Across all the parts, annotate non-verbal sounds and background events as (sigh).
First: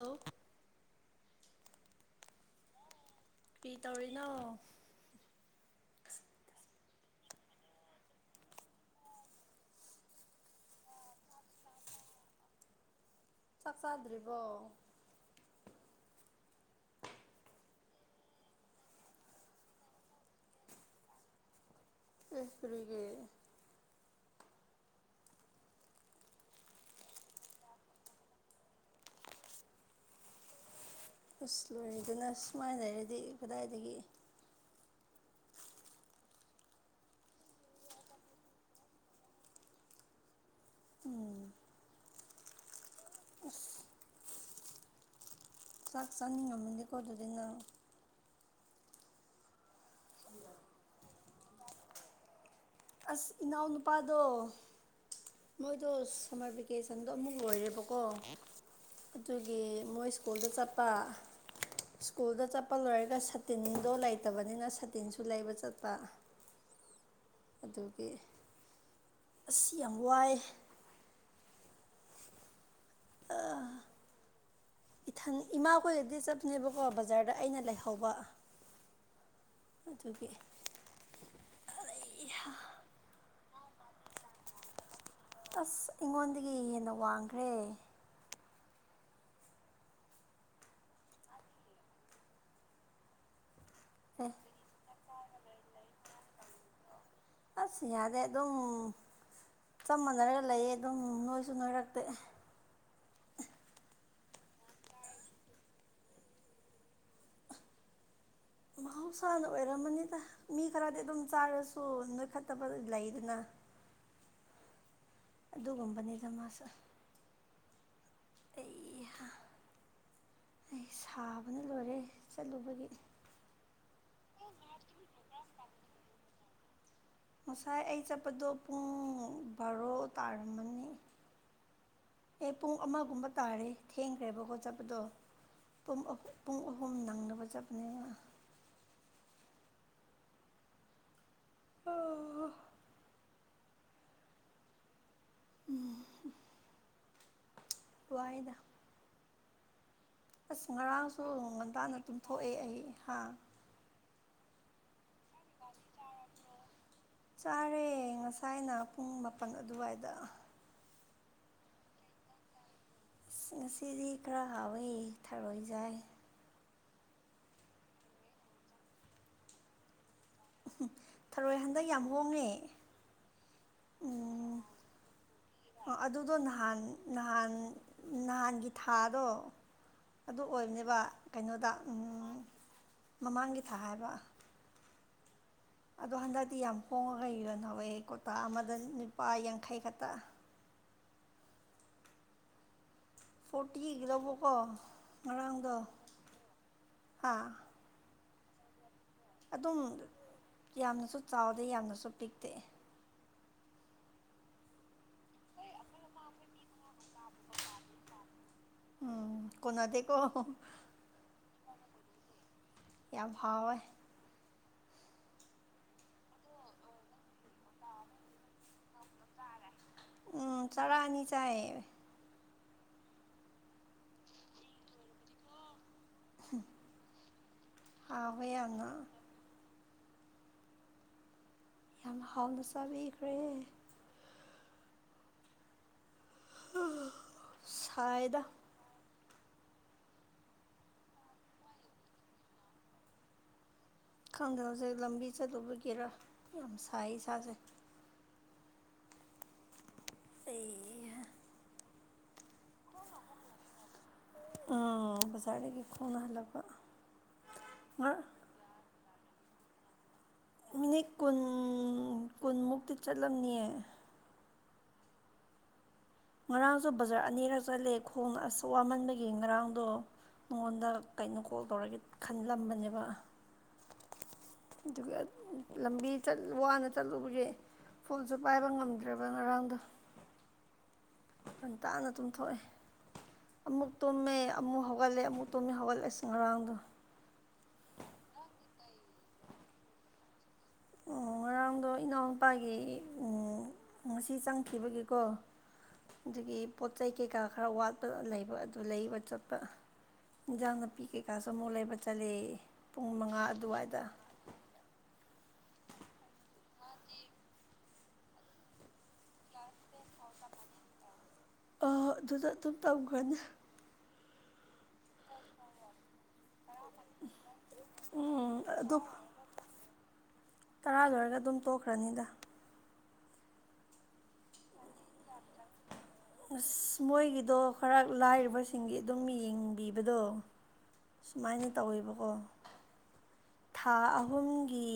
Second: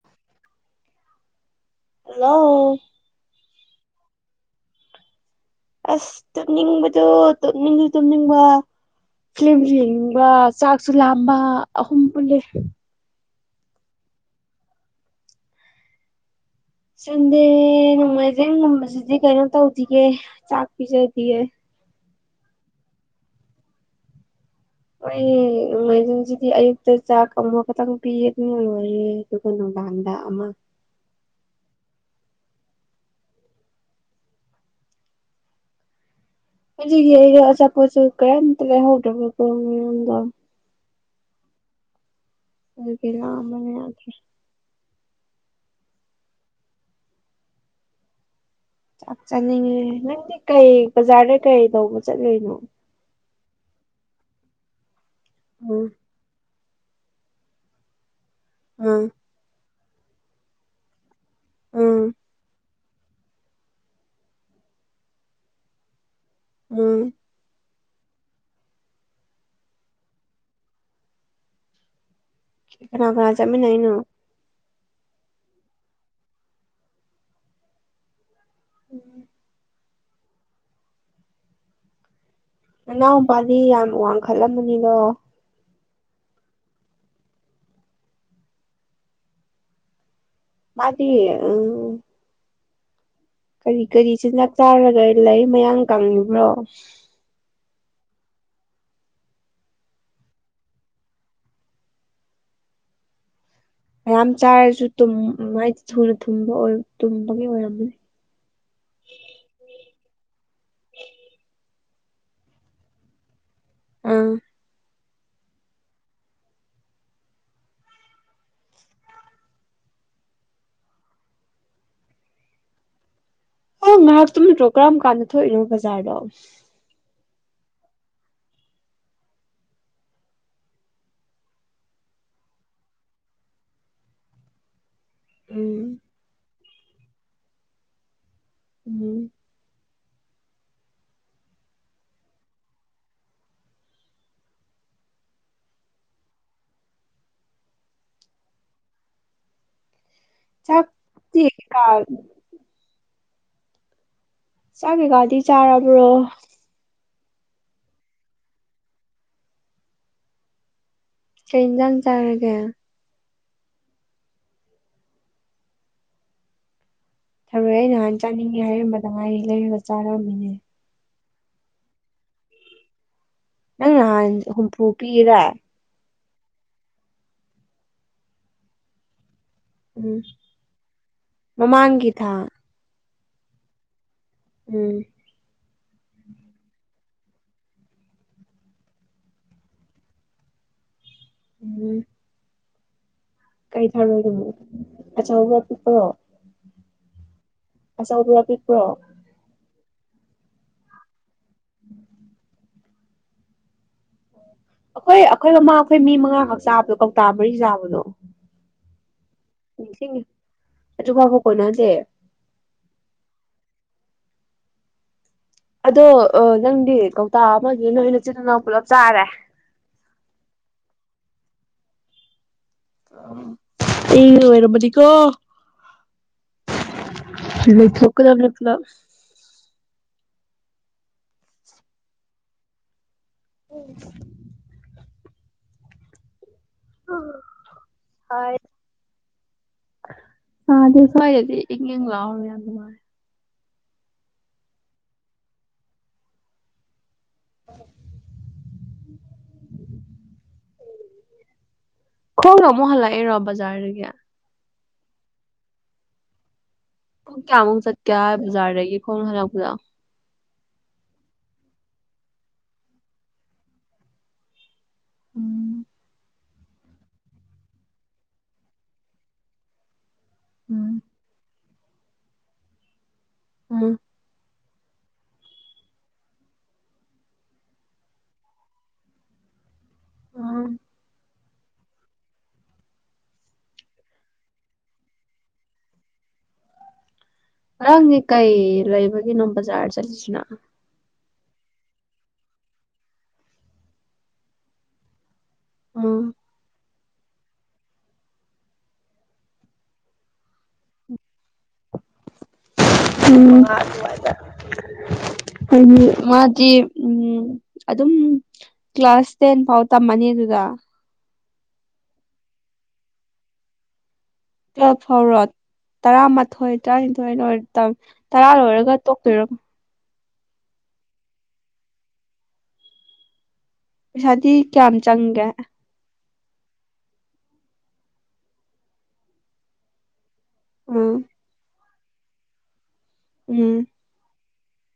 ꯂꯣ hello ꯀ꯭ꯔꯤ ꯇꯧꯔꯤꯅꯣ ꯑꯁ ꯇꯨꯝꯅꯤꯡꯕꯗꯨ ꯇꯨꯝꯅꯤꯡꯖꯨ ꯇꯨꯝꯅꯤꯡꯕ ꯐꯤꯂꯝꯁꯨ ꯌꯦꯡꯕ ꯆꯥꯛꯁꯨ ꯂꯥꯝꯕ ꯑꯍꯨꯝ ꯄꯨꯜꯂꯦ ꯆꯥꯛ ꯆꯥꯗ꯭ꯔꯤꯕꯣ ꯁꯟꯗꯦ ꯅꯣꯡꯃꯥꯏꯖꯤꯡ ꯉꯝꯕꯁꯤꯗꯤ ꯀꯩꯅꯣ ꯇꯧꯗꯤꯌꯦ ꯆꯥꯛ ꯄꯤꯖꯗꯤꯌꯦ ꯏꯁ ꯀꯔꯤꯒꯤ ꯍꯣꯏ ꯃꯥꯏꯖꯟꯁꯤꯗꯤ ꯑꯌꯨꯛꯇ ꯆꯥꯛ ꯑꯃꯈꯛꯇꯪ ꯄꯤꯌꯦ ꯑꯗꯨ ꯑꯣꯏꯌꯦ ꯑꯗꯨꯒ ꯅꯍꯥꯟ ꯗ ꯑꯃ ꯑꯁ ꯂꯣꯏꯔꯤꯗꯨꯅ ꯁꯨꯃꯥꯏꯅ ꯂꯩꯔꯗꯤ ꯀꯗꯥꯏꯗꯒꯤ ꯑꯗꯨꯒꯤ ꯑꯆꯥꯄꯣꯠ ꯇꯣ ꯀꯩꯝꯇ ꯂꯩꯍꯧꯗꯔꯦꯕ ꯀꯣ ꯎꯝ ꯑꯁ (unintelligible) ꯆꯥꯛ ꯆꯥꯅꯤꯡ ꯉꯝꯃꯤꯅꯤꯀꯣ ꯑꯗꯨꯗꯤ ꯅꯪ ꯆꯥꯛ ꯆꯥꯅꯤꯡꯉꯦ ꯅꯪꯗꯤ ꯀꯩ ꯕꯖꯥꯔꯗ ꯀꯩ ꯇꯧꯕ ꯆꯠꯂꯤꯅꯣ ꯑꯁ ꯏꯅꯥꯎ ꯅꯨꯨꯄꯥꯗꯣ ꯎꯝ ꯃꯣꯏꯗꯣ ꯁꯝꯃꯔ ꯕꯤ ꯚꯦꯀꯦꯁꯟꯗꯣ ꯑꯃꯨꯛ ꯂꯣꯏꯔꯦꯕꯀꯣ ꯎꯝ ꯑꯗꯨꯒꯤ ꯃꯣꯏ ꯁ꯭ꯀꯨꯜꯗ ꯆꯠꯄ ꯎꯝ ꯁꯀꯨꯜꯗ ꯆꯠ ꯀꯞꯄ ꯂꯣꯏꯔꯒ ꯁꯇꯤꯟꯗꯣ ꯂꯩꯇꯕꯅꯤꯅ ꯁꯇꯤꯟꯁꯨ ꯂꯩꯕ ꯆꯠꯄ ꯎꯝ ꯑꯗꯨꯒꯤ ꯑꯁ ꯌꯥꯝ ꯋꯥꯏ ꯀꯥꯅꯥ ꯀꯥꯅꯥ ꯆꯠꯃꯤꯟꯅꯔꯤꯅꯣ ꯏꯊꯟ ꯏꯃꯥ ꯀꯣꯏꯒꯗꯤ ꯆꯠꯞꯅꯦꯕꯀꯣ ꯕꯖꯥꯔꯗ ꯑꯩꯅ ꯂꯩꯍꯧꯕ ꯎꯝ ꯑꯗꯨꯒꯤ ꯑꯩ ꯍꯥ ꯅꯅꯥꯎ ꯄꯥꯗꯤ ꯌꯥꯝ ꯋꯥꯡ ꯈꯜꯂꯝ ꯃꯅꯤꯗꯣ ꯑꯁ ꯑꯩꯉꯣꯟꯗꯒꯤ ꯍꯦꯟꯅ ꯋꯥꯡꯈ꯭ꯔꯦ ꯃꯥꯗꯤ ꯎꯝ ꯀꯔꯤ ꯀꯔꯤ ꯑꯦ ꯆꯤꯟꯖꯥꯛ ꯆꯥꯔꯒ ꯂꯩ ꯃꯌꯥ ꯀꯪꯉꯤꯕ꯭ꯔꯣ ꯑꯁ ꯌꯥꯗꯦ ꯑꯗꯨꯝ ꯆꯞ ꯃꯥꯟꯅꯔꯒ ꯂꯩꯌꯦ ꯑꯗꯨꯝ ꯅꯣꯏꯁꯨ ꯅꯣꯏꯔꯛꯇꯦ ꯃꯌꯥꯝ ꯆꯥꯔꯁꯨ ꯃꯥꯏ ꯊꯨꯅꯕ ꯇꯨꯝꯕꯒꯤ ꯑꯣꯏꯔꯝꯅꯦ ꯃꯍꯧꯁꯥꯅ ꯑꯣꯏꯔꯝꯃꯅꯤ ꯃꯤ ꯈꯔꯗꯤ ꯑꯗꯨꯝ ꯆꯥꯔꯁꯨ ꯅꯣꯏꯈꯠꯇꯕ ꯂꯩꯗꯅ ꯎꯝ ꯑꯗꯨꯒꯨꯝꯕꯅꯤꯗ ꯃꯥꯁꯨ ꯑꯩꯍꯥ ꯑꯩ ꯁꯥꯕꯅ ꯂꯣꯏꯔꯦ ꯆꯠꯂꯨꯕꯒꯤ ꯑꯣ ꯉꯥꯏꯍꯥꯛꯇꯨꯝ ꯗ꯭ꯔꯣ ꯀꯔꯝ ꯀꯥꯟꯗ ꯊꯣꯛꯏꯅꯣ ꯕꯖꯥꯔꯗꯣ ꯉꯁꯥꯏ ꯑꯩ ꯆꯠꯄꯗꯣ ꯄꯨꯡ ꯕꯥꯔꯣ ꯇꯥꯔꯝꯃꯅꯤ ꯑꯦ ꯄꯨꯡ ꯑꯃꯒꯨꯝꯕ ꯇꯥꯔꯦ ꯊꯦꯡꯈ꯭ꯔꯦꯕ ꯈꯣꯏ ꯆꯠꯄꯗꯣ ꯎꯝ ꯄꯨꯡ ꯄꯨꯡ ꯑꯍꯨꯝ ꯅꯪꯅꯕ ꯆꯠꯄꯅꯦꯕ ꯎꯝ ꯑꯣꯍꯥ ꯎꯝ ꯋꯥꯏꯗ ꯑꯁ ꯉꯔꯥꯡꯁꯨ ꯆꯥꯛꯇꯤ ꯀꯩꯀꯥ ꯉꯟꯇꯥꯅ ꯇꯨꯝ ꯊꯣꯛꯑꯦ ꯑꯩ ꯍꯥꯥ ꯆꯥꯛ ꯀꯩꯀꯗꯤ ꯆꯥꯔꯕ꯭ꯔꯣ ꯆꯥꯔꯦ ꯉꯁꯥꯏꯅ ꯄꯨꯡ ꯃꯥꯄꯜ ꯑꯗꯨꯋꯥꯏꯗ ꯀꯩ ꯑꯦꯟꯁꯥꯡ ꯆꯥꯔꯒꯦ ꯑꯁ ꯉꯁꯤꯗꯤ ꯈꯔ ꯍꯥꯎꯋꯤ ꯊꯔꯣꯏ ꯆꯥꯏꯌꯦ ꯊꯔꯣꯏ ꯑꯩ ꯅꯍꯥꯟ ꯆꯥꯅꯤꯡꯉꯦ ꯍꯥꯏꯔꯝꯕꯗ ꯉꯥꯏ ꯂꯩꯔꯒ ꯆꯥꯔꯝ ꯊꯔꯣꯏ ꯍꯟꯗꯛ ꯌꯥꯝ ꯍꯣꯡꯉꯦ ꯅꯪ ꯅꯍꯥꯟ ꯍꯨꯝꯐꯨ ꯄꯤꯌꯦꯗꯥꯏ ꯑꯗꯨꯗꯣ ꯅꯍꯥꯟ ꯅꯍꯥꯟ ꯅꯍꯥꯟꯒꯤ ꯊꯥꯗꯣ ꯎꯝ ꯑꯗꯨ ꯑꯣꯏꯕꯅꯦꯕ ꯀꯩꯅꯣꯗ ꯃꯃꯥꯡꯒꯤ ꯊꯥ ꯃꯃꯥꯡꯒꯤ ꯊꯥ ꯍꯥꯏꯕ ꯎꯝ ꯑꯗꯣ ꯍꯟꯗꯛꯇꯤ ꯌꯥꯝ ꯍꯣꯡꯉꯒ ꯏꯔꯣ ꯅ ꯍꯋꯦ ꯀꯣꯇꯥ ꯑꯃꯗ ꯅꯨꯨꯄꯥ ꯌꯥꯡꯈꯩ ꯈꯛꯇ (inaudible) ꯎꯝ ꯀꯩ ꯐꯣꯔꯇꯤꯒꯤ ꯊꯥꯔꯣꯏꯗꯣ ꯂꯧꯕꯀꯣ ꯑꯆꯧꯕ ꯄꯤꯛꯄꯔꯣ ꯑꯥ ꯑꯆꯧꯕꯔꯣ ꯄꯤꯛꯄ꯭ꯔꯣ ꯑꯗꯨꯝ ꯌꯥꯝꯅꯁꯨ ꯆꯥꯎꯗꯦ ꯌꯥꯝꯅꯁꯨ ꯄꯤꯛꯇꯦ ꯑꯩꯈꯣꯏ ꯑꯩꯈꯣꯏ ꯃꯃꯥ ꯑꯩꯈꯣꯏ ꯃꯤ ꯃꯉꯥꯈꯛ ꯆꯥꯕꯗꯣ ꯀꯣꯛꯇꯥ ꯃꯔꯤ ꯆꯥꯕꯗꯣ ꯀꯣꯅꯥꯗꯦ ꯀꯣ ꯀꯣꯅꯗꯦ ꯌꯥꯝ ꯍꯥꯎꯋꯦ ꯑꯗꯣ ꯅꯪꯗꯤ ꯀꯧꯇꯥ ꯑꯃꯒꯤ ꯅꯣꯏ ꯅꯆꯤꯜꯅꯅꯥꯎ ꯄꯨꯂꯞ ꯆꯥꯔꯦ ꯎꯝ ꯆꯔ ꯑꯅꯤ ꯆꯥꯏꯌꯦ ꯑꯩ ꯂꯣꯏꯔꯕꯅꯤꯀꯣ ꯂꯩ ꯍꯥꯎꯋꯦ ꯊꯣꯛꯀꯗꯕꯅꯦ ꯄꯨꯂꯞ ꯌꯥꯝꯅ ꯌꯥꯝ ꯍꯥꯎꯅ ꯆꯕꯤ ꯁꯥꯏꯌꯦꯗ ꯍꯣꯏ ꯁꯥꯗꯦ ꯁꯥꯏꯗꯗꯤ ꯏꯡ ꯏꯡ ꯂꯥꯎꯋꯦ ꯌꯥꯝ ꯅꯨꯡꯉꯥꯏ ꯈꯪꯗꯦ ꯍꯧꯖꯤ ꯂꯝꯕꯤ ꯆꯠꯂꯨꯕꯒꯤꯔꯥ ꯌꯥꯝ ꯁꯥꯏ ꯏꯁꯥꯁꯦ ꯑꯩ ꯈꯣꯡꯅ ꯑꯃꯨꯛ ꯍꯜꯂꯛꯏꯔꯣ ꯕꯖꯥꯔꯗꯒꯤ ꯑꯥ ꯕꯖꯥꯔꯗꯒꯤ ꯈꯣꯡꯅ ꯍꯜꯂꯥꯛꯄ ꯄꯨꯡ ꯀꯌꯥꯃꯨꯛ ꯆꯠꯀꯦ ꯕꯖꯥꯔꯗꯒꯤ ꯈꯣꯡꯅ ꯍꯜꯂꯛꯄꯗꯣ ꯃꯤꯅꯤꯠ ꯀꯨꯟ ꯀꯨꯟꯃꯨꯛꯇꯤ ꯆꯠꯂꯝꯅꯤꯑꯦ ꯎꯝ ꯉꯔꯥꯡꯁꯨ ꯕꯖꯥꯔ ꯑꯅꯤꯔꯛ ꯆꯠꯂꯦ ꯈꯣꯡꯅ ꯑꯁ ꯋꯥꯃꯟꯕꯒꯤ ꯉꯔꯥꯡꯗꯣ ꯃꯉꯣꯟꯗ ꯎꯝ ꯀꯩꯅꯣ ꯀꯣꯜ ꯇꯧꯔꯒꯦ ꯈꯟꯂꯝꯕꯅꯦꯕ ꯎꯝ ꯑꯗꯨꯒ ꯂꯝꯕꯤ ꯋꯥꯅ ꯆꯠꯂꯨꯕꯒꯤ ꯐꯨꯜꯁꯨ ꯄꯥꯏꯕ ꯉꯝꯗ꯭ꯔꯦꯕ ꯉꯔꯥꯡꯗꯣ ꯑꯝ ꯉꯟ ꯇꯥꯅ ꯇꯨꯝꯊꯣꯛꯑꯦ ꯑꯃꯨꯛ ꯇꯨꯝꯃꯦ ꯑꯃꯨꯛ ꯍꯧꯒꯠꯂꯦ ꯑꯃꯨꯛ ꯇꯨꯝꯃꯦ ꯍꯧꯒꯠꯂꯦ ꯑꯁ ꯉꯔꯥꯡꯗꯣ ꯅꯪꯒꯤ ꯀꯩ ꯂꯩꯕꯒꯤꯅꯣ ꯕꯖꯥꯔ ꯆꯠꯂꯤꯁꯤꯅ ꯑꯣ ꯉꯔꯥꯡꯗꯣ ꯏꯅꯥꯎꯅꯨꯄꯥꯒꯤ ꯉꯁꯤ ꯆꯪꯈꯤꯕꯒꯤꯀꯣ ꯎꯝ ꯗꯨꯒꯤ ꯄꯣꯠ ꯄꯣꯠ ꯆꯩ ꯀꯩꯀꯥ ꯈꯔ ꯋꯥꯠꯄꯅ ꯂꯩꯕ ꯑꯗꯨ ꯂꯩꯕ ꯆꯠꯄ ꯏꯟꯖꯥꯡ ꯅꯥꯄꯤ ꯀꯩ ꯀꯩꯀꯥꯁꯨ ꯑꯃꯨꯛ ꯂꯩꯕ ꯆꯠꯂꯤ ꯄꯨꯡ ꯃꯉꯥ ꯎꯝ ꯑꯗꯨꯋꯥꯏꯗ ꯍꯥꯏꯗꯤ ꯃꯥꯗꯤ ꯎꯝ ꯑꯗꯨꯝ ꯀ꯭ꯂꯥꯁ ꯇꯦꯟ ꯐꯥꯎ ꯇꯝꯃꯅꯤ ꯑꯗꯨꯗ ꯑ ꯑꯥ ꯑꯗꯨꯗ ꯑꯗꯨꯝ ꯇꯧꯈ꯭ꯔꯥꯅꯤ ꯇ꯭ꯋꯦꯜꯚ ꯐꯥꯎꯔꯣ ꯇꯔꯥ ꯃꯠ ꯍꯣꯏ ꯇꯔꯥꯅꯤꯊꯣꯏ ꯂꯣꯏꯔ ꯇꯔꯥ ꯎꯝ ꯑꯗꯨ ꯂꯣꯏꯔꯒ ꯇꯣꯛꯇꯣꯏꯔ ꯇꯔꯥ ꯂꯣꯏꯔꯒ ꯑꯗꯨꯝ ꯇꯣꯛꯈ꯭ꯔꯅꯤꯗ ꯄꯩꯁꯥꯗꯤ ꯀꯌꯥꯝ ꯆꯪꯒꯦ ꯑꯥꯁ ꯃꯣꯏꯒꯤꯗꯣ ꯈꯔ ꯂꯥꯏꯔꯕꯁꯤꯡꯒꯤ ꯑꯗꯨꯝ ꯌꯦꯡꯕꯤꯕꯗꯣ ꯎꯝ ꯁꯨꯃꯥꯏꯅ ꯇꯧꯋꯦꯕꯀꯣ ꯎꯝ ꯊꯥ ꯑꯍꯨꯝ ꯒꯤ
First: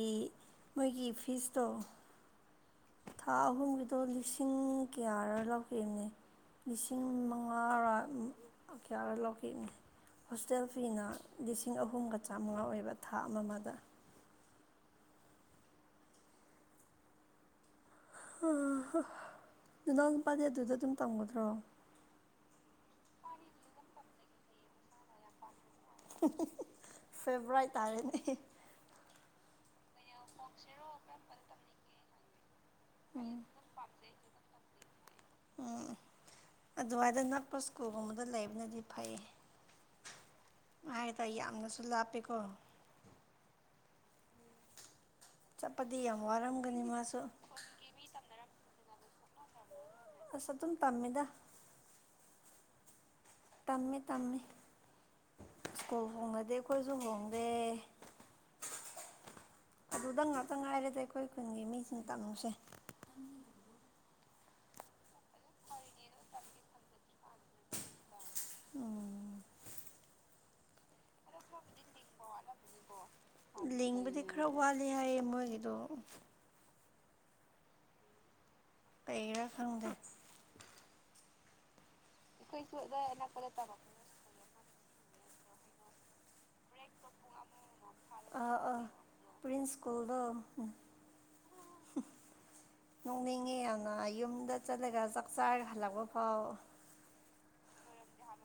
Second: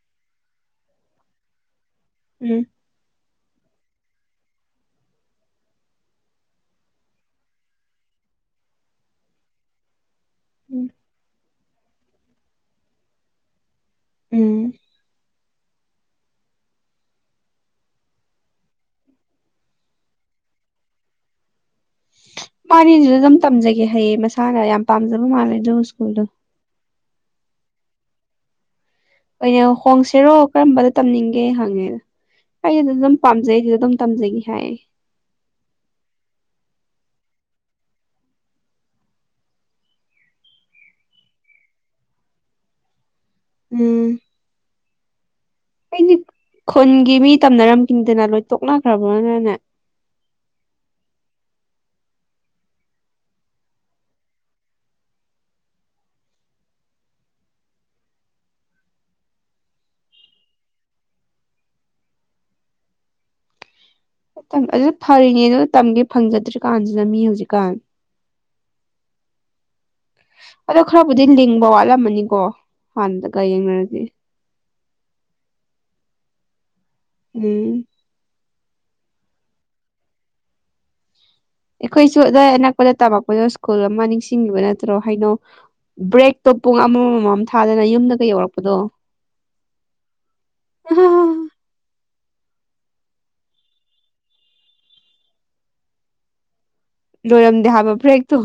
ꯃꯣꯏꯒꯤ ꯐꯤꯁꯇꯣ ꯎꯝ ꯊꯥ ꯑꯍꯨꯝꯒꯤꯗꯣ ꯂꯤꯁꯤꯡ ꯀꯌꯥꯔ ꯂꯧꯥꯈꯤꯕꯅꯦ ꯂꯤꯁꯤꯡ ꯃꯉꯥꯔ ꯀꯌꯥꯔ ꯂꯧꯈꯤꯕꯅꯤ ꯍꯣꯁꯇꯦꯜ ꯎꯝ ꯐꯤꯅ ꯂꯤꯁꯤꯡ ꯑꯍꯨꯝꯒ ꯆꯥꯝꯃꯉꯥ ꯑꯣꯏꯕ ꯊꯥ ꯑꯃ ꯑꯃꯗ ꯎꯝ ꯍꯪꯍꯥ ꯅꯅꯥꯎ ꯅꯨꯄꯥꯗꯤ ꯑꯗꯨꯗ ꯑꯗꯨꯝ ꯇꯝꯒꯗ꯭ꯔꯣ ꯃꯥꯗꯤ ꯑꯗꯨꯗ ꯑꯗꯨꯝ ꯇꯝꯖꯒꯦ ꯍꯥꯏꯌꯦ ꯃꯁꯥꯅ ꯌꯥꯝ ꯄꯥꯝꯖꯕ ꯃꯥꯜꯂꯦ ꯑꯗꯨ ꯁ꯭ꯀꯨꯜꯗꯣ ꯐꯦꯕ꯭ꯔꯥꯏꯠ ꯇꯥꯔꯦꯅꯦ ꯑꯩꯅ ꯍꯣꯡꯁꯤꯔꯣ ꯀꯔꯝꯕꯗ ꯇꯝꯅꯤꯡꯒꯦ ꯍꯪꯉꯦꯕ ꯑꯩ ꯑꯗꯨꯗ ꯑꯗꯨꯝ ꯄꯥꯝꯖꯩ ꯑꯗꯨꯗ ꯑꯗꯨꯝ ꯇꯝꯖꯒꯦ ꯍꯥꯏ ꯎꯝ ꯑꯗꯨꯋꯥꯏꯗ ꯅꯛꯄ ꯁ꯭ꯀꯨꯜꯒꯨꯝꯕꯗ ꯂꯩꯕꯅꯗꯤ ꯐꯩꯌꯦ ꯍꯥꯏ ꯇꯥꯏ ꯌꯥꯝꯅꯁꯨ ꯂꯥꯞꯄꯦꯀꯣ ꯎꯪꯎꯪ ꯆꯠꯄꯗꯤ ꯌꯥꯝ ꯋꯥꯔꯝꯒꯅꯤ ꯈꯨꯟꯒꯤ ꯃꯥꯁꯨ ꯃꯤ ꯇꯝꯅꯔꯝꯈꯤꯅꯤꯗꯅ ꯂꯣꯏ ꯇꯣꯛꯅꯈ꯭ꯔꯕ꯭ꯔꯅꯅꯦ ꯑꯥꯁ ꯑꯗꯨꯝ ꯇꯝꯃꯤꯗ ꯇꯝꯃꯤ- ꯇꯝꯃꯤ ꯁ꯭ꯀꯨꯜ ꯍꯣꯡꯉꯗꯤ ꯑꯩꯈꯣꯏꯖꯨ ꯍꯣꯡꯗꯦ ꯑꯗꯨꯗ ꯉꯥꯛꯇ- ꯉꯥꯏꯔꯦꯗ ꯑꯩꯈꯣꯏ ꯈꯨꯟꯒꯤ ꯃꯤꯁꯤꯡꯅ ꯇꯝꯃꯤꯁꯦ ꯑꯗꯨꯗ ꯐꯔꯤꯅꯦ ꯑꯗꯨ ꯇꯝꯒꯦ ꯐꯪꯖꯗ꯭ꯔꯤ ꯀꯥꯟꯖꯤꯗ ꯃꯤ ꯍꯧꯖꯤꯛꯀꯥꯟ INAUDIBLE ꯑꯗꯣ ꯈꯔꯕꯨꯗꯤ ꯂꯤꯡꯕ ꯋꯥꯠꯂꯝꯃꯅꯤꯀꯣ ꯍꯥꯟꯅꯒ ꯌꯦꯡꯅꯔꯗꯤ ꯌꯥꯏꯌꯦ ꯃꯣꯏꯒꯤꯗꯣ ꯎꯝ ꯀꯩꯔꯥ ꯈꯪꯗꯦ ꯑꯩꯈꯣꯏꯁꯨ ꯑꯗꯨꯋꯥꯏ ꯑꯅꯛꯄꯗ ꯇꯝꯃꯛꯄꯗꯣ ꯁ꯭ꯀꯨꯜ ꯑꯃ ꯅꯤꯡꯁꯤꯡꯢꯕ ꯅꯠꯇ꯭ꯔꯣ ꯍꯥꯏꯅꯣ ꯕ꯭ꯔꯦꯛꯇꯣ ꯄꯨꯡ ꯑꯃꯝ ꯑꯃꯝ ꯊꯥꯗꯅ ꯌꯨꯝꯗ ꯑꯥ ꯌꯧꯔꯛꯄꯗꯣ ꯑꯥ ꯄ꯭ꯔꯤꯟꯁ ꯁ꯭ꯀꯨꯜꯗꯣ ꯅꯣꯛꯅꯤꯡꯉꯦ ꯌꯥꯝꯅ ꯌꯨꯝꯗ ꯆꯠꯂꯒ ꯆꯥꯛ ꯆꯥꯔ ꯍꯜꯂꯛꯄ ꯐꯥꯎ ꯂꯣꯏꯔꯝꯗꯦ ꯍꯥꯏꯕ ꯕ꯭ꯔꯦꯛꯇꯣ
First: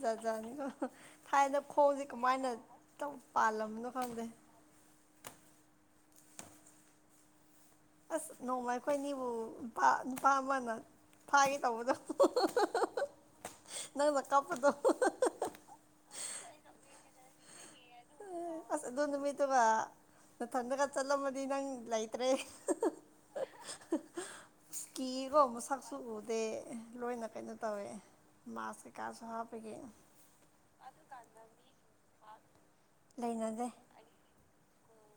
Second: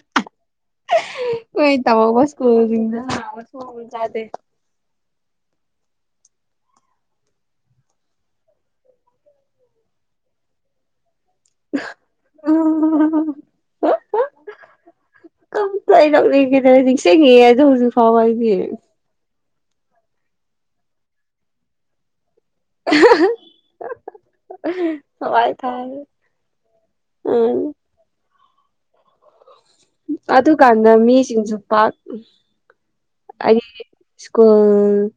ꯖꯥꯠꯖꯥꯠꯅꯤꯀꯣ ꯊꯥꯏꯅ ꯑꯩꯈꯣꯏ ꯈꯣꯡꯖꯦ ꯇꯝꯃꯛꯄ ꯀꯃꯥꯏꯅ ꯁ꯭ꯀꯨꯜꯁꯤꯡꯗ ꯃꯊꯣꯡ ꯄꯥꯜꯂꯝꯕꯅꯣ ꯈꯪꯗꯦ ꯆꯥꯗꯦ INAUDIBLE ꯑꯥꯁ ꯅꯣꯡꯃ ꯑꯩꯈꯣꯏꯅꯤꯕꯨ ꯅꯨꯄꯥ ꯅꯨꯄꯥ ꯑꯃꯅ ꯐꯥꯒꯦ ꯇꯧꯕꯗꯣ ꯅꯪꯅ ꯀꯞꯄꯗꯣ ꯀꯔꯤꯒꯤꯔꯥ ꯅꯤꯁꯤꯡꯉꯤꯌꯦ ꯑꯗꯨ ꯍꯋꯥꯏꯗꯤ ꯑꯗꯨꯒ ꯅꯊꯟꯗꯒ ꯆꯠꯂꯝꯃꯗꯤ ꯅꯪ ꯂꯩꯇ꯭ꯔꯦ ꯀꯤꯌꯦꯀꯣ ꯍꯋꯥꯏ ꯃꯁꯛꯁꯨ ꯊꯔꯦ ꯎꯗꯦ ꯂꯣꯏꯅ ꯀꯩꯅꯣ ꯎꯝ ꯇꯧꯋꯦ ꯃꯥꯛꯁ ꯀꯩ ꯀꯥꯁꯨ ꯍꯥꯞꯄꯤ ꯑꯗꯨꯀꯥꯟꯗ ꯃꯤꯁꯤꯡꯁꯨ ꯄꯥꯛ ꯂꯩꯅꯗꯦ ꯑꯩꯒꯤ ꯁ꯭ꯀꯨꯜ ꯎꯝ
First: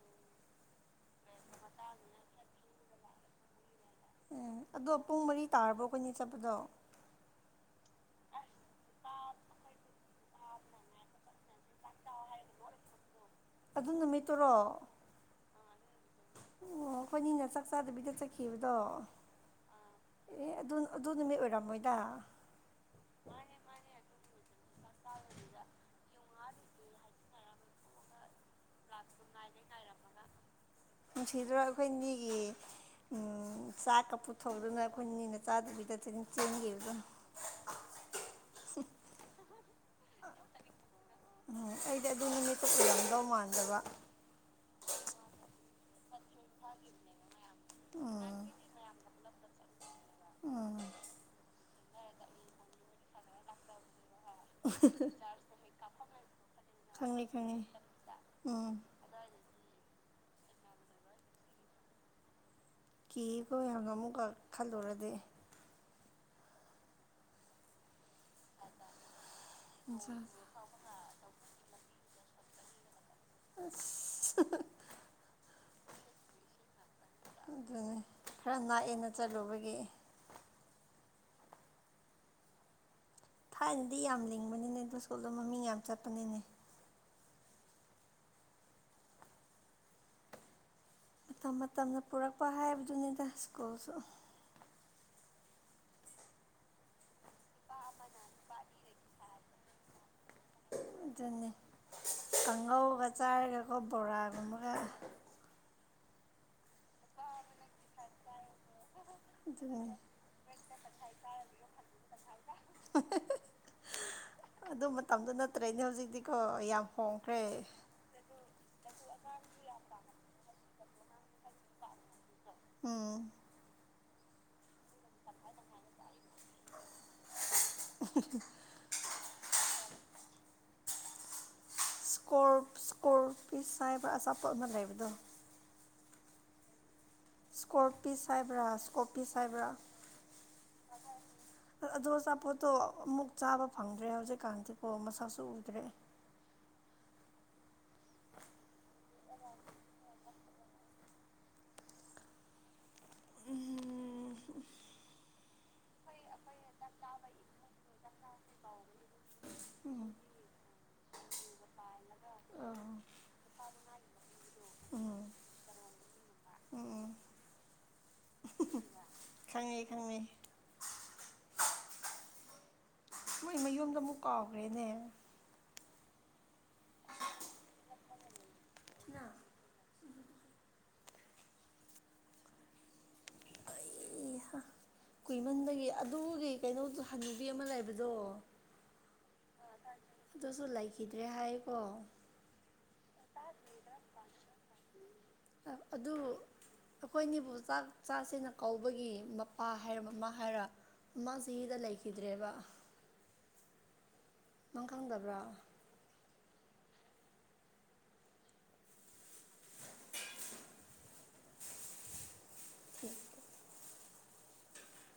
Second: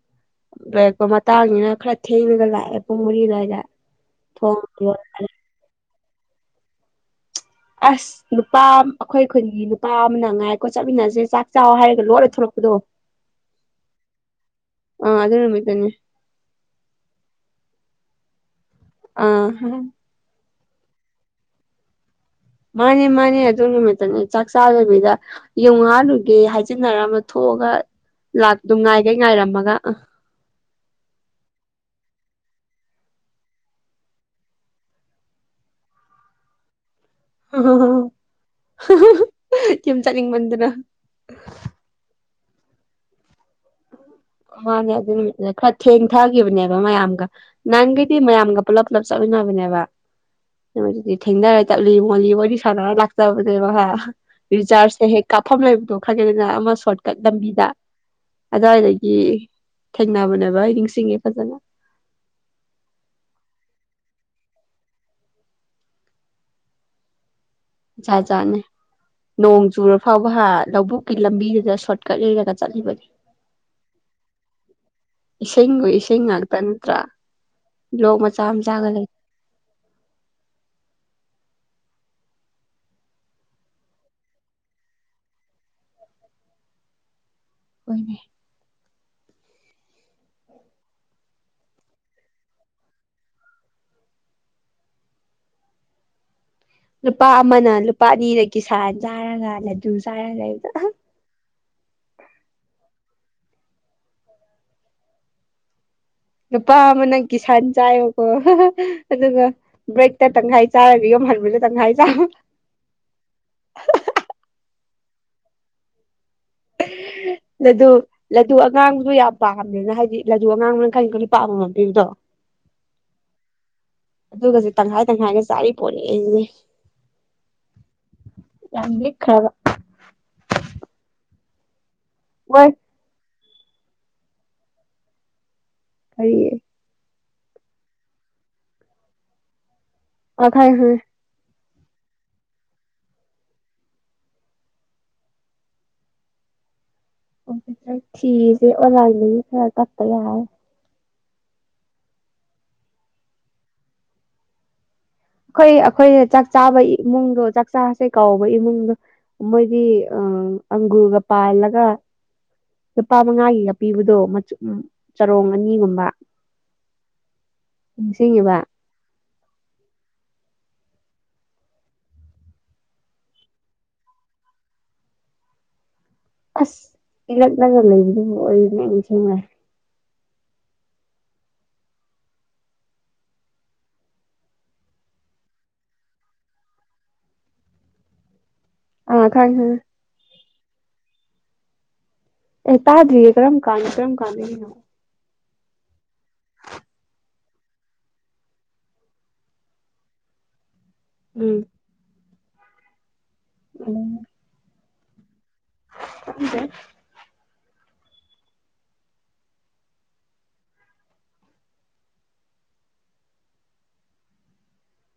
ꯂꯩꯔꯛꯄ ꯃꯇꯥꯡꯅꯤꯅ ꯈꯔ ꯊꯦꯡꯉꯒ ꯂꯥꯛꯑꯦ ꯄꯨꯡ ꯃꯔꯤ ꯑꯗꯨꯋꯥꯏꯗ ꯎꯝ ꯊꯣꯡ ꯑꯗꯣ ꯂꯣꯜꯂꯦ ꯄꯨꯡ ꯃꯔꯤ ꯇꯥꯔꯕ꯭ꯔꯣ ꯑꯩꯈꯣꯏꯅꯤ ꯆꯠꯄꯗꯣ ꯑꯁ ꯅꯨꯄꯥ ꯑꯩꯈꯣꯏ ꯈꯨꯟꯒꯤ ꯅꯨꯄꯥ ꯑꯃꯅ ꯉꯥꯏꯀꯣ ꯆꯠꯃꯤꯟꯅꯁꯦ ꯆꯥꯛ ꯆꯥꯎ ꯍꯥꯏꯔꯒ ꯂꯣꯏꯔ ꯊꯂꯛꯄ ꯄꯗꯣ ꯑꯗꯨ ꯅꯨꯃꯤꯠꯇꯨꯔꯣ ꯑꯗꯨ ꯅꯨꯃꯤꯠꯇꯅꯦ ꯑꯣ ꯑꯩꯈꯣꯏꯅꯤꯅ ꯆꯥꯛ ꯆꯥꯗꯕꯤꯗꯠ ꯆꯠꯈꯤꯕ ꯑꯤ ꯍꯥꯍꯥ ꯑꯦ ꯑꯗꯨ ꯑꯗꯨ ꯅꯨꯃꯤꯠ ꯑꯣꯏꯔꯝꯃꯣꯏꯗ ꯃꯅꯦ ꯃꯅꯦ ꯑꯗꯨ ꯅꯃꯤꯠꯇꯅꯦ ꯆꯥꯀ ꯆꯥꯗꯕꯤꯗ ꯌꯨꯡ ꯍꯥꯜꯂꯨꯒꯦ ꯒꯦ ꯍꯥꯏꯖꯤꯟꯅꯔꯝꯃ ꯊꯣꯛꯑꯒ ꯂꯥꯛꯇꯨ ꯉꯥꯏꯈꯩ ꯉꯥꯏꯔꯝꯃꯒ ꯑꯥ ꯅꯨꯨꯡꯁꯤꯗ꯭ꯔ ꯑꯩꯈꯣꯏ ꯅꯤꯒꯤ ꯎꯝ ꯆꯥꯛꯀ ꯄꯨꯊꯣꯛꯗꯨꯅ ꯑꯩꯈꯣꯏꯅꯤꯅ ꯆꯥꯗꯕꯤꯗ ꯆꯦꯟꯈꯤꯕꯗꯣ ꯍꯦꯍꯦ ꯍꯤꯍꯤꯍꯤ ꯌꯨꯝ ꯆꯠꯅꯤꯡꯃꯟꯗꯅ ꯎꯝ ꯑꯩꯗꯤ ꯑꯗꯨ ꯅꯨꯃꯤꯠꯇꯨ ꯀꯨꯏꯔꯝꯗꯧ ꯃꯥꯟꯗꯕ ꯃꯥꯅꯦ ꯑꯗꯨ ꯅꯨꯃꯤꯠ ꯈꯔ ꯊꯦꯡꯊꯥꯈꯤꯕꯅꯦꯕ ꯃꯌꯥꯝꯒ ꯅꯪꯒꯤꯗꯤ ꯃꯌꯥꯝꯒ ꯄꯨꯂꯞ ꯄꯨꯂꯞ ꯆꯠꯂ ꯁꯅꯕꯅꯦꯕ ꯎꯝ ꯑꯗꯨꯗꯤ ꯊꯦꯡꯅꯔ ꯆꯠꯂꯤ ꯃꯣꯜꯂꯤ ꯃꯣꯏꯗꯤ ꯋꯥꯔꯤ ꯁꯥꯟꯅꯔ ꯂꯥꯛꯆꯕꯅꯦꯕ ꯔꯤꯆꯥꯥꯔꯖꯁꯦ ꯍꯦꯛ ꯀꯥꯞꯐꯝ ꯂꯩꯕꯗꯣ ꯈꯪꯒꯦꯗ ꯅ ꯑꯃ ꯁꯣꯔꯠꯀꯠ ꯈꯪꯉꯤ ꯈꯪꯉꯤ ꯂꯝꯕꯤꯗ ꯎꯝ ꯑꯗꯨꯋꯥꯏꯗꯒꯤ ꯊꯦꯡꯅꯕꯅꯦꯕ ꯑꯩ ꯅꯤꯡꯁꯤꯡꯉꯦ ꯐꯖꯅ ꯀꯤ ꯀꯣ ꯑꯃꯨꯛꯀ ꯈꯜꯂꯨꯔꯗꯤ ꯖꯥꯖꯥꯠꯅꯦ ꯅꯣꯡ ꯆꯨꯔ ꯑꯁ ꯐꯥꯎꯕ ꯍꯥ ꯂꯧꯕꯨꯛꯀꯤ ꯂꯝꯕꯤꯗꯨꯗ ꯁꯣꯠ ꯀꯛꯏꯗꯒ ꯆꯠꯂꯤꯕꯅꯤ ꯑꯁ ꯍꯥꯍꯥ ꯁꯦꯡ ꯑꯣꯏ ꯏꯁꯤꯡ ꯉꯥꯛꯇ ꯅꯠꯇ꯭ꯔꯥ ꯑꯗꯨꯅꯤ ꯂꯣꯛ ꯃꯆꯥ ꯈꯔ ꯃꯆꯥꯒ ꯅꯛꯑꯦꯅ ꯂꯩ ꯆꯠꯂꯨꯕꯒꯤ ꯊꯥꯏꯅꯗꯤ ꯌꯥꯝ ꯂꯤꯡꯕꯅꯤꯅꯦ ꯑꯗꯨ ꯁꯀꯨꯜꯗꯣ ꯃꯃꯤꯡ ꯌꯥꯝ ꯆꯠꯄꯅꯤꯅꯦ ꯍꯣꯢꯅꯦ ꯃꯇꯝ ꯃꯇꯝꯅ ꯄꯨꯔꯛꯄ ꯍꯥꯏꯕꯗꯨꯅꯤꯗ ꯁ꯭ꯀꯨꯜꯁꯨ ꯂꯨꯄꯥ ꯑꯃꯅ ꯂꯨꯄꯥ ꯑꯅꯤꯗ ꯀꯤꯁꯥꯥꯟ ꯆꯥꯔꯒ ꯂꯗꯨ ꯆꯥꯔ ꯂꯩꯕꯗꯣ ꯑꯗꯨꯅꯦ ꯀꯪꯒꯧꯒ ꯆꯥꯔꯒꯀꯣ ꯕꯣꯔꯥꯒꯨꯝꯕꯒ ꯅꯨꯄꯥ ꯑꯃ ꯅꯪ ꯀꯤꯁꯥꯟ ꯆꯥꯏꯕꯀꯣ ꯍꯥꯍꯥꯍꯥ ꯑꯗꯨꯒ ꯑꯗꯨꯅꯦ ꯕ꯭ꯔꯦꯛꯇ ꯇꯪꯈꯥꯏ ꯆꯥꯔꯒ ꯌꯣꯝ ꯍꯟꯕ ꯇꯪꯈꯥꯏ ꯆꯥꯕ (unintelligible) ꯃꯇꯝꯗꯨ ꯅꯠꯇ꯭ꯔꯦꯅꯦ ꯍꯧꯖꯤꯛꯇꯤ ꯂꯗꯨ ꯂꯗꯨ ꯑꯉꯥꯡꯗꯨ ꯌꯥꯝ ꯄꯥꯝꯃꯦꯅ ꯍꯥꯏꯗꯤ ꯂꯗꯨ ꯑꯉꯥꯡ ꯀꯩ ꯀꯔꯤ ꯂꯨꯄꯥ ꯑꯃꯃꯝ ꯄꯤꯕꯗꯣ ꯎꯝ ꯑꯗꯨꯒꯁꯦ ꯇꯪꯈꯥꯏ ꯇꯪꯈꯥꯢꯒ ꯆꯥꯔꯤ ꯄꯣꯠꯅꯤ ꯑꯩꯅꯩ ꯌꯥꯝ ꯂꯤꯛ ꯈꯔꯕ ꯏꯁ ꯁꯀꯣꯔꯞ ꯏꯁꯀꯣꯔꯄꯤꯁ ꯍꯥꯏꯕ ꯑꯆꯥꯄꯣꯠ ꯑꯃ ꯂꯩꯕꯗꯣ ꯀꯔꯤ ꯌꯦ ꯏꯁꯀꯣꯔꯄꯤꯁ ꯍꯥꯏꯕ꯭ꯔꯥ ꯏꯁꯀꯣꯞꯄꯤꯌꯁ ꯍꯥꯏꯕ꯭ꯔꯥ ꯑ ꯈꯪꯑꯦ ꯈꯪꯑꯦ ꯑꯗꯣ ꯑꯆꯥꯄꯣꯠꯇꯣ ꯑꯃꯨꯛ ꯆꯥꯕ ꯐꯪꯗ꯭ꯔꯦ ꯍꯧꯖꯤꯛꯀꯥꯟꯗꯤꯀꯣ ꯃꯁꯛꯁꯨ ꯎꯗ꯭ꯔꯦ (inaudible) ꯊꯤꯔꯤꯁꯦ ꯑꯣꯂꯥꯢꯟꯗꯩ ꯈꯔ ꯀꯛꯇ ꯌꯥꯔꯔꯣꯢ ꯎꯝ ꯑꯩꯈꯣꯏ ꯑꯩꯈꯣꯏ ꯆꯥꯛ ꯆꯥꯕ ꯏꯃꯨꯡꯗꯣ ꯆꯥꯛꯆꯥꯥꯔꯥꯁꯦ ꯀꯥꯎꯕ ꯏꯃꯨꯡꯗꯣ ꯃꯣꯢꯗꯤ ꯑ ꯑꯡꯒꯨꯔꯒ ꯄꯥꯜꯂꯒ ꯑꯥ ꯂꯨꯄꯥ ꯃꯉꯥꯒꯤꯒ ꯄꯤꯕꯗꯣ ꯃꯆꯨ ꯎꯝ ꯆꯔꯣꯡ ꯑꯅꯤꯒꯨꯝꯕ ꯎꯝ ꯅꯤꯡꯁꯤꯡꯉꯤꯕ ꯈꯪꯉꯦ ꯈꯪꯉꯦ ꯃꯣꯏ ꯃꯌꯨꯝꯗꯣ ꯑꯃꯨꯛ ꯀꯥꯎꯈ꯭ꯔꯦꯅꯦ ꯑꯁ ꯏꯂꯛ ꯂꯛꯅ ꯂꯩꯕꯗꯨꯕꯨ ꯑꯩꯗꯤ ꯅꯤꯡꯁꯤꯡ ꯉꯦ ꯑꯩꯍꯥ ꯀꯨꯏꯃꯟꯕꯒꯤ ꯑꯗꯨꯒꯤ ꯀꯩꯅꯣꯗꯨ ꯍꯅꯨꯕꯤ ꯑꯃ ꯂꯩꯕꯗꯣ ꯑ ꯈꯪꯉꯦ ꯇꯪꯉꯦ ꯑꯗꯨꯁꯨ ꯂꯩꯈꯤꯗ꯭ꯔꯦ ꯍꯥꯏꯀꯣ ꯑꯦ ꯇꯥꯗꯔꯤꯌꯦ ꯀꯔꯝ ꯀꯥꯥꯟ ꯀꯔꯝ ꯀꯥꯟꯗꯒꯤꯅꯣ ꯑ ꯑꯗꯨ ꯑꯩꯈꯣꯌ ꯅꯤꯕꯨ ꯆꯥꯛ ꯆꯥꯁꯤꯅ ꯀꯧꯕꯒꯤ ꯃꯄꯥ ꯍꯥꯏꯔ ꯃꯃꯥ ꯍꯥꯏꯔ ꯃ ꯎꯝ ꯖꯤꯔꯤ ꯗ ꯂꯩꯈꯤ (unintelligible) ꯎꯝ ꯅꯪ ꯈꯪꯗꯕ꯭ꯔꯥ ꯈꯪꯗꯦ (unintelligible)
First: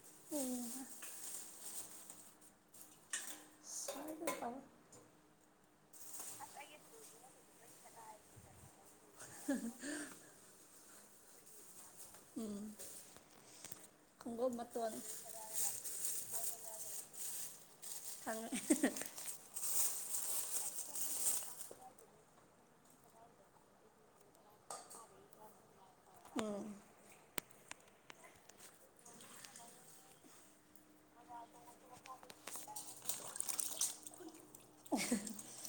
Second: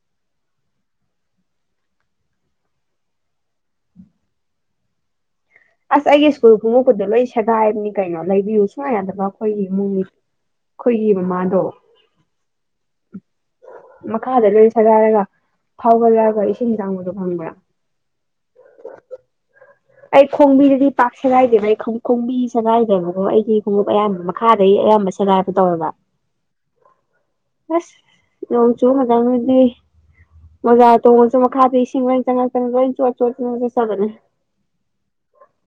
(unintelligible) (unintelligible) ꯑꯁ ꯑꯩꯒꯤ ꯁ꯭ꯀꯨꯜ ꯈꯣꯡꯃꯨꯛꯀꯗꯣ ꯂꯣꯏ ꯁꯦꯒꯥꯏꯕꯅꯤ ꯀꯩꯅꯣ ꯂꯩꯕꯤꯌꯨ ꯁꯨꯡ ꯌꯥꯗꯕ ꯑꯩꯈꯣꯏꯒꯤ ꯏꯃꯨꯡꯅꯤ ꯑꯩꯈꯣꯏꯒꯤ ꯃꯃꯥꯗꯣ (unintelligible) ꯃꯈꯥꯗ ꯈꯣꯡꯒꯨꯞ ꯂꯣꯏ ꯃꯇꯣꯟ ꯁꯥꯒꯥꯏꯔꯒ ꯐꯥꯎꯒꯂꯒ ꯏꯁꯤꯡ ꯆꯥꯡꯕꯗꯣ ꯈꯪꯕ꯭ꯔꯥ ꯈꯪꯉꯦ ꯑꯩ ꯈꯣꯡꯕꯤꯗꯗꯤ ꯄꯥꯛ ꯁꯦꯒꯥꯏꯗꯦꯕ ꯑꯩ ꯈꯣꯡꯕꯤ ꯁꯦꯒꯥꯏꯗꯦꯕꯀ ꯑꯩꯗꯤ ꯈꯣꯡꯎꯞ ꯑꯌꯥꯝꯕ ꯃꯈꯥꯗꯩ ꯑꯌꯥꯝꯕ ꯁꯦꯒꯥꯏꯕ ꯇꯧꯑꯦꯕ ꯎꯝ ꯑꯁ ꯅꯣꯡ ꯆꯨ ꯃꯇꯝꯗꯗꯤ (unintelligible) (unintelligible)